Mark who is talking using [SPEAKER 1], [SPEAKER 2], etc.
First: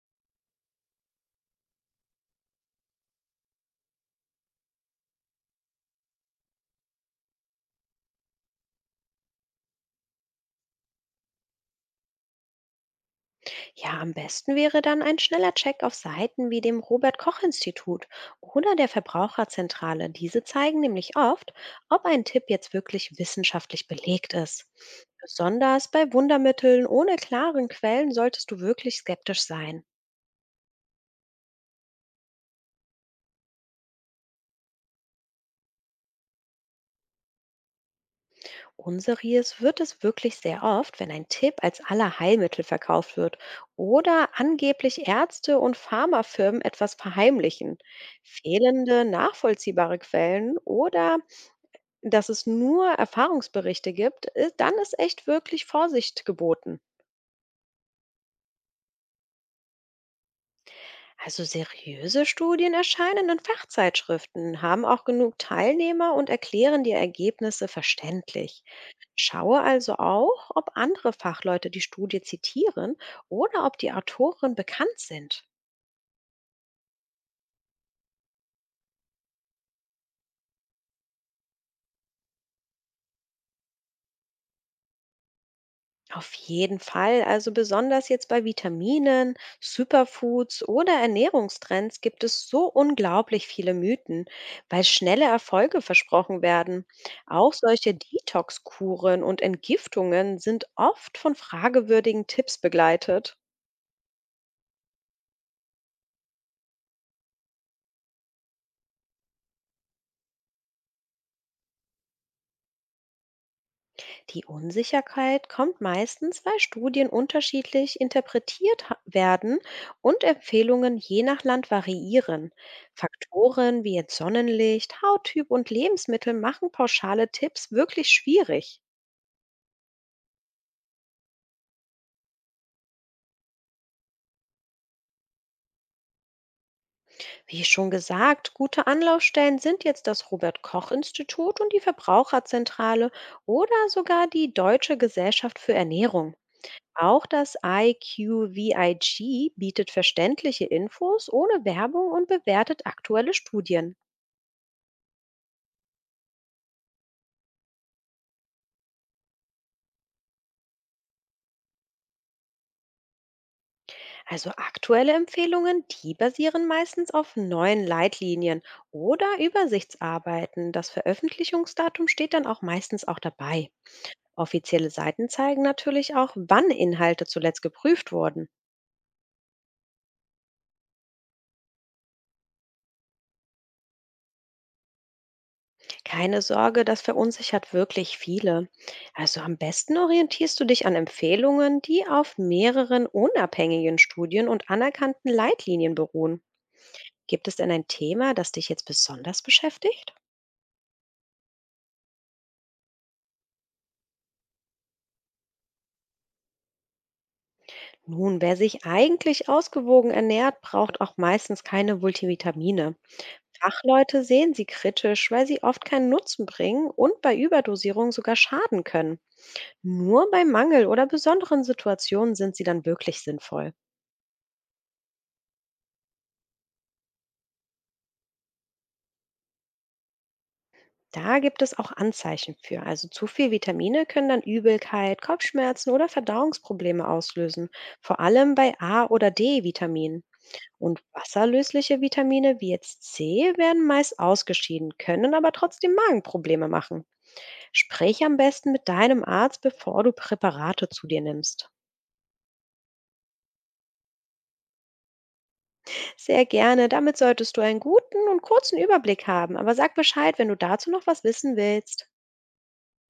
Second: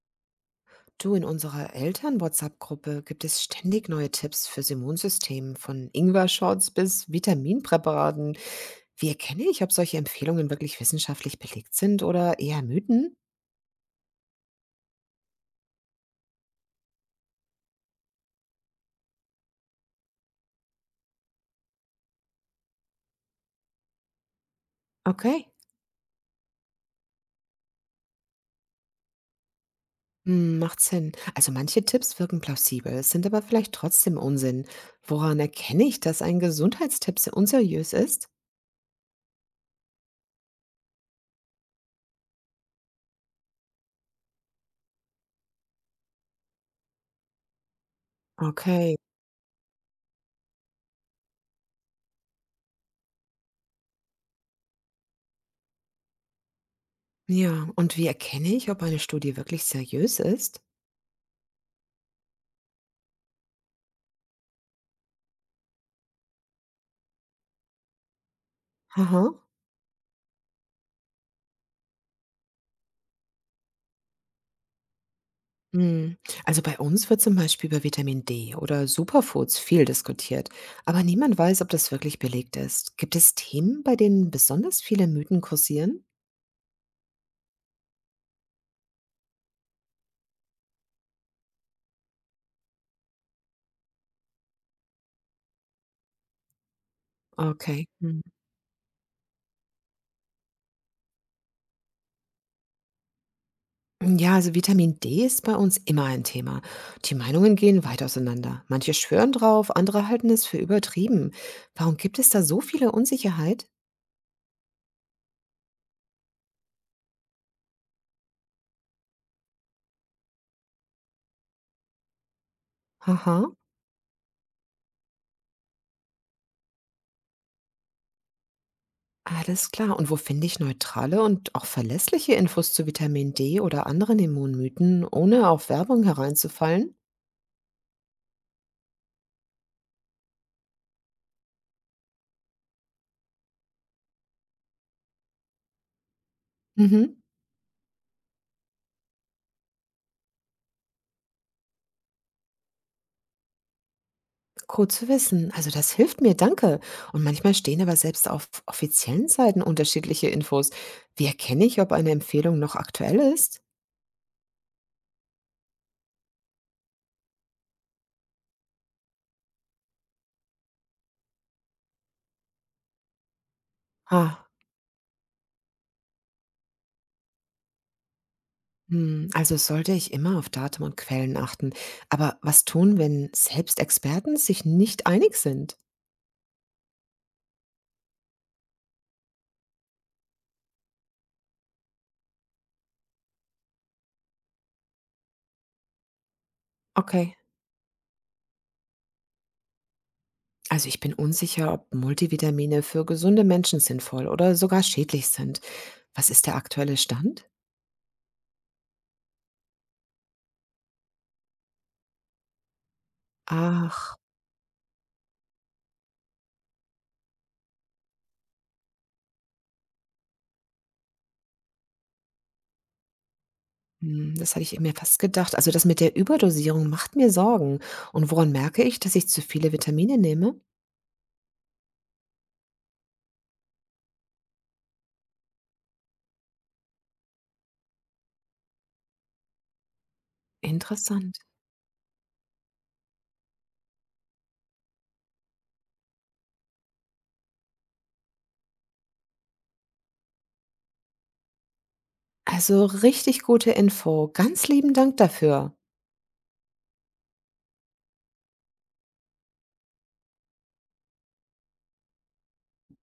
[SPEAKER 1] Du, in unserer Eltern-WhatsApp-Gruppe gibt es ständig neue Tipps fürs Immunsystem, von Ingwer-Shots bis Vitaminpräparaten. Wie erkenne ich, ob solche Empfehlungen wirklich wissenschaftlich belegt sind oder eher Mythen?
[SPEAKER 2] Ja, am besten wäre dann ein schneller Check auf Seiten wie dem Robert Koch Institut oder der Verbraucherzentrale. Diese zeigen nämlich oft, ob ein Tipp jetzt wirklich wissenschaftlich belegt ist.
[SPEAKER 1] Okay,
[SPEAKER 2] Besonders bei Wundermitteln ohne klaren Quellen solltest du wirklich skeptisch sein.
[SPEAKER 1] hm, macht Sinn. Also manche Tipps wirken plausibel, sind aber vielleicht trotzdem Unsinn. Woran erkenne ich, dass ein Gesundheitstipp unseriös ist?
[SPEAKER 2] Unseriös wird es wirklich sehr oft, wenn ein Tipp als Allerheilmittel verkauft wird oder angeblich Ärzte und Pharmafirmen etwas verheimlichen.
[SPEAKER 1] Okay,
[SPEAKER 2] Fehlende nachvollziehbare Quellen oder dass es nur Erfahrungsberichte gibt, dann ist echt wirklich Vorsicht geboten.
[SPEAKER 1] ja, und wie erkenne ich, ob eine Studie wirklich seriös ist?
[SPEAKER 2] Also seriöse Studien erscheinen in Fachzeitschriften, haben auch genug Teilnehmer und erklären die Ergebnisse verständlich.
[SPEAKER 1] Haha.
[SPEAKER 2] Schaue also auch, ob andere Fachleute die Studie zitieren oder ob die Autoren bekannt sind.
[SPEAKER 1] Mhm. Also bei uns wird zum Beispiel über Vitamin D oder Superfoods viel diskutiert, aber niemand weiß, ob das wirklich belegt ist. Gibt es Themen, bei denen besonders viele Mythen kursieren?
[SPEAKER 2] Auf jeden Fall. Also besonders jetzt bei Vitaminen, Superfoods oder Ernährungstrends gibt es so unglaublich viele Mythen, weil schnelle Erfolge versprochen werden. Auch
[SPEAKER 1] Okay.
[SPEAKER 2] solche
[SPEAKER 1] Mhm.
[SPEAKER 2] Detox-Kuren und Entgiftungen sind oft von fragewürdigen Tipps begleitet.
[SPEAKER 1] Ja, also Vitamin D ist bei uns immer ein Thema. Die Meinungen gehen weit auseinander. Manche schwören drauf, andere halten es für übertrieben. Warum gibt es da so viele Unsicherheit?
[SPEAKER 2] Die Unsicherheit kommt meistens, weil Studien unterschiedlich werden und Empfehlungen je nach Land variieren.
[SPEAKER 1] Haha.
[SPEAKER 2] Faktoren wie jetzt Sonnenlicht, Hauttyp und Lebensmittel machen pauschale Tipps wirklich schwierig.
[SPEAKER 1] Alles klar. Und wo finde ich neutrale und auch verlässliche Infos zu Vitamin D oder anderen Immunmythen, ohne auf Werbung hereinzufallen?
[SPEAKER 2] Wie schon gesagt, gute Anlaufstellen sind jetzt das Robert Koch Institut und die Verbraucherzentrale oder sogar die Deutsche Gesellschaft für Ernährung.
[SPEAKER 1] Mhm.
[SPEAKER 2] Auch das IQVIG bietet verständliche Infos ohne Werbung und bewertet aktuelle Studien.
[SPEAKER 1] Gut zu wissen. Also das hilft mir, danke. Und manchmal stehen aber selbst auf offiziellen Seiten unterschiedliche Infos. Wie erkenne ich, ob eine Empfehlung noch aktuell ist?
[SPEAKER 2] Also aktuelle Empfehlungen, die basieren meistens auf neuen Leitlinien oder Übersichtsarbeiten. Das Veröffentlichungsdatum steht dann auch meistens auch dabei.
[SPEAKER 1] Ah,
[SPEAKER 2] Offizielle Seiten zeigen natürlich auch, wann Inhalte zuletzt geprüft wurden.
[SPEAKER 1] hm, also sollte ich immer auf Datum und Quellen achten. Aber was tun, wenn selbst Experten sich nicht einig sind?
[SPEAKER 2] Keine Sorge, das verunsichert wirklich viele. Also am besten orientierst du dich an Empfehlungen, die auf mehreren unabhängigen Studien und anerkannten Leitlinien beruhen.
[SPEAKER 1] Okay.
[SPEAKER 2] Gibt es denn ein Thema, das dich jetzt besonders beschäftigt?
[SPEAKER 1] Also ich bin unsicher, ob Multivitamine für gesunde Menschen sinnvoll oder sogar schädlich sind. Was ist der aktuelle Stand?
[SPEAKER 2] Nun, wer sich eigentlich ausgewogen ernährt, braucht auch meistens keine Multivitamine.
[SPEAKER 1] Ach,
[SPEAKER 2] Fachleute sehen sie kritisch, weil sie oft keinen Nutzen bringen und bei Überdosierung sogar schaden können. Nur bei Mangel oder besonderen Situationen sind sie dann wirklich sinnvoll.
[SPEAKER 1] hm, das hatte ich mir fast gedacht. Also das mit der Überdosierung macht mir Sorgen. Und woran merke ich, dass ich zu viele Vitamine nehme?
[SPEAKER 2] Da gibt es auch Anzeichen für. Also zu viel Vitamine können dann Übelkeit, Kopfschmerzen oder Verdauungsprobleme auslösen, vor allem bei A- oder D-Vitaminen. Und
[SPEAKER 1] Interessant.
[SPEAKER 2] wasserlösliche Vitamine wie jetzt C werden meist ausgeschieden, können aber trotzdem Magenprobleme machen. Sprich am besten mit deinem Arzt, bevor du Präparate zu dir nimmst.
[SPEAKER 1] Also richtig gute Info. Ganz lieben Dank dafür.
[SPEAKER 2] Sehr gerne, damit solltest du einen guten und kurzen Überblick haben, aber sag Bescheid, wenn du dazu noch was wissen willst.